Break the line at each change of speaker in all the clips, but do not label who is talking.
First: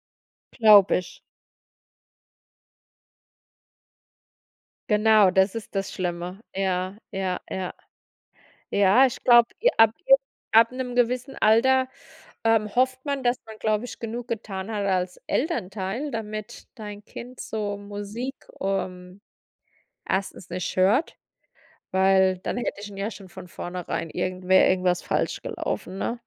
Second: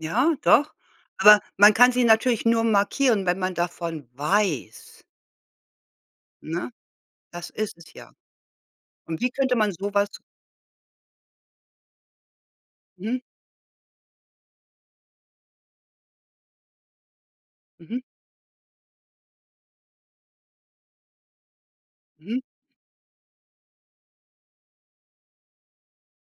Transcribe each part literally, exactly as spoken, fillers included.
Ja, doch.
Glaube ich.
Aber man kann sie natürlich nur markieren, wenn man davon weiß.
Genau, das ist das Schlimme.
Ne?
Ja, ja,
Das
ja.
ist es ja.
Ja,
Und
ich
wie
glaube,
könnte
j
man so
ab
was
j ab 'nem gewissen Alter, ähm, hofft
Mhm.
man, dass man, glaube ich, genug getan hat als Elternteil, damit dein Kind so
Mhm.
Musik, ähm, erstens nicht hört, weil
Mhm.
dann hätte ich ihn ja schon von vornherein irgendwer irgendwas falsch gelaufen, ne?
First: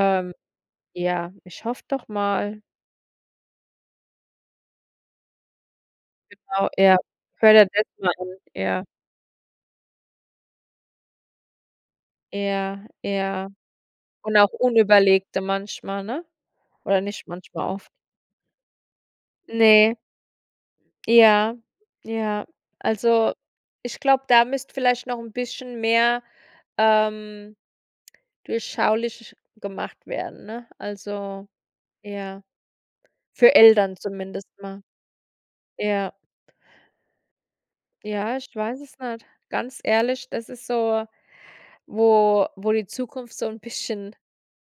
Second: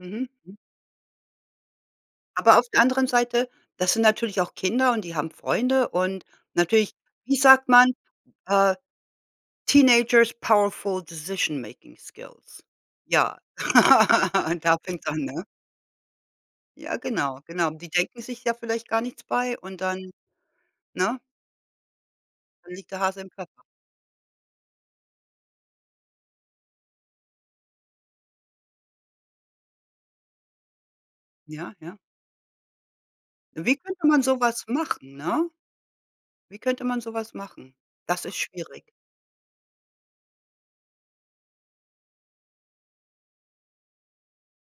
Mhm. Hm.
ja, ich hoffe doch
Aber
mal.
auf der anderen Seite, das sind natürlich auch Kinder und die haben Freunde und
Genau,
natürlich,
ja,
wie sagt
[unintelligible]
man,
machen,
äh:
ja.
„Teenagers powerful decision making skills.“
Ja,
Ja,
ja. Und auch
da fängt's an,
unüberlegte
ne?
manchmal, ne?
Ja,
Oder nicht
genau,
manchmal,
genau.
oft.
Die denken sich ja vielleicht gar nichts bei und
Ne.
dann, ne?
Ja, ja.
Da liegt der Hase im
Also,
Pfeffer.
ich glaube, da müsste vielleicht noch 'n bisschen mehr, ähm, durchschaulich gemacht werden, ne? Also,
Ja, ja.
ja, für
Wie
Eltern
könnte man so
zumindest
was
mal.
machen, ne?
Ja.
Wie könnte man so was machen? Das ist
Ja, ich weiß
schwierig.
es nicht. Ganz ehrlich, das ist so, wo wo die Zukunft so 'n bisschen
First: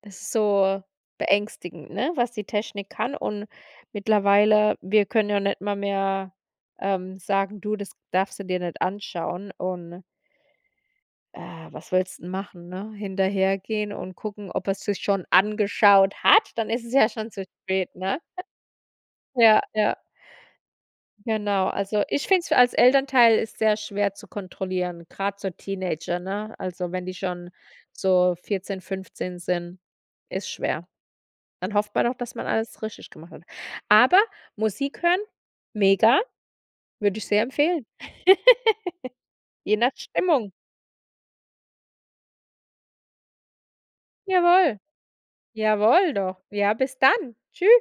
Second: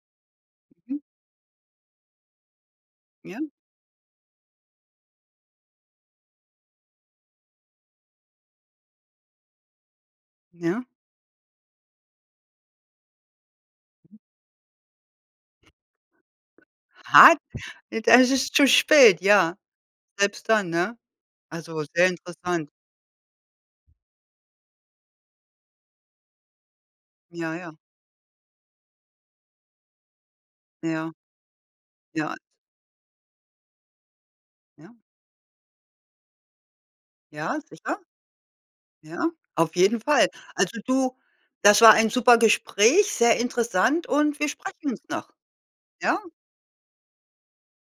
so
Mhm.
beängstigend ne, was die Technik kann.
Ja.
Und mittlerweile, wir können ja nicht mal mehr, ähm, sagen: „Du, das darfst du dir nicht anschauen.“ und
Ja.
Äh, was willst denn machen, ne? Hinterhergehen und
Mhm.
gucken, ob er's sich schon angeschaut hat, dann ist es ja schon
Hat?
zu spät, ne?
Das ist zu spät, ja.
Ja, ja.
Selbst dann, ne?
Genau.
Also,
Also,
sehr
ich finde es f
interessant.
als Elternteil ist sehr schwer zu kontrollieren, grad so Teenager, ne? Also, wenn die schon
Ja, ja.
so vierzehn, fünfzehn sind, ist schwer.
Ja.
Dann hofft man doch, dass
Ja.
man alles richtig gemacht hat. Aber
Ja.
Musik hören, mega, würde ich sehr
Ja.
empfehlen.
Sicher. Ja, auf
Je nach
jeden Fall.
Stimmung.
Also, du, das war ein super Gespräch, sehr interessant und wir
Jawohl.
sprechen uns noch,
Jawohl
ja?
doch. Ja, bis dann. Tschü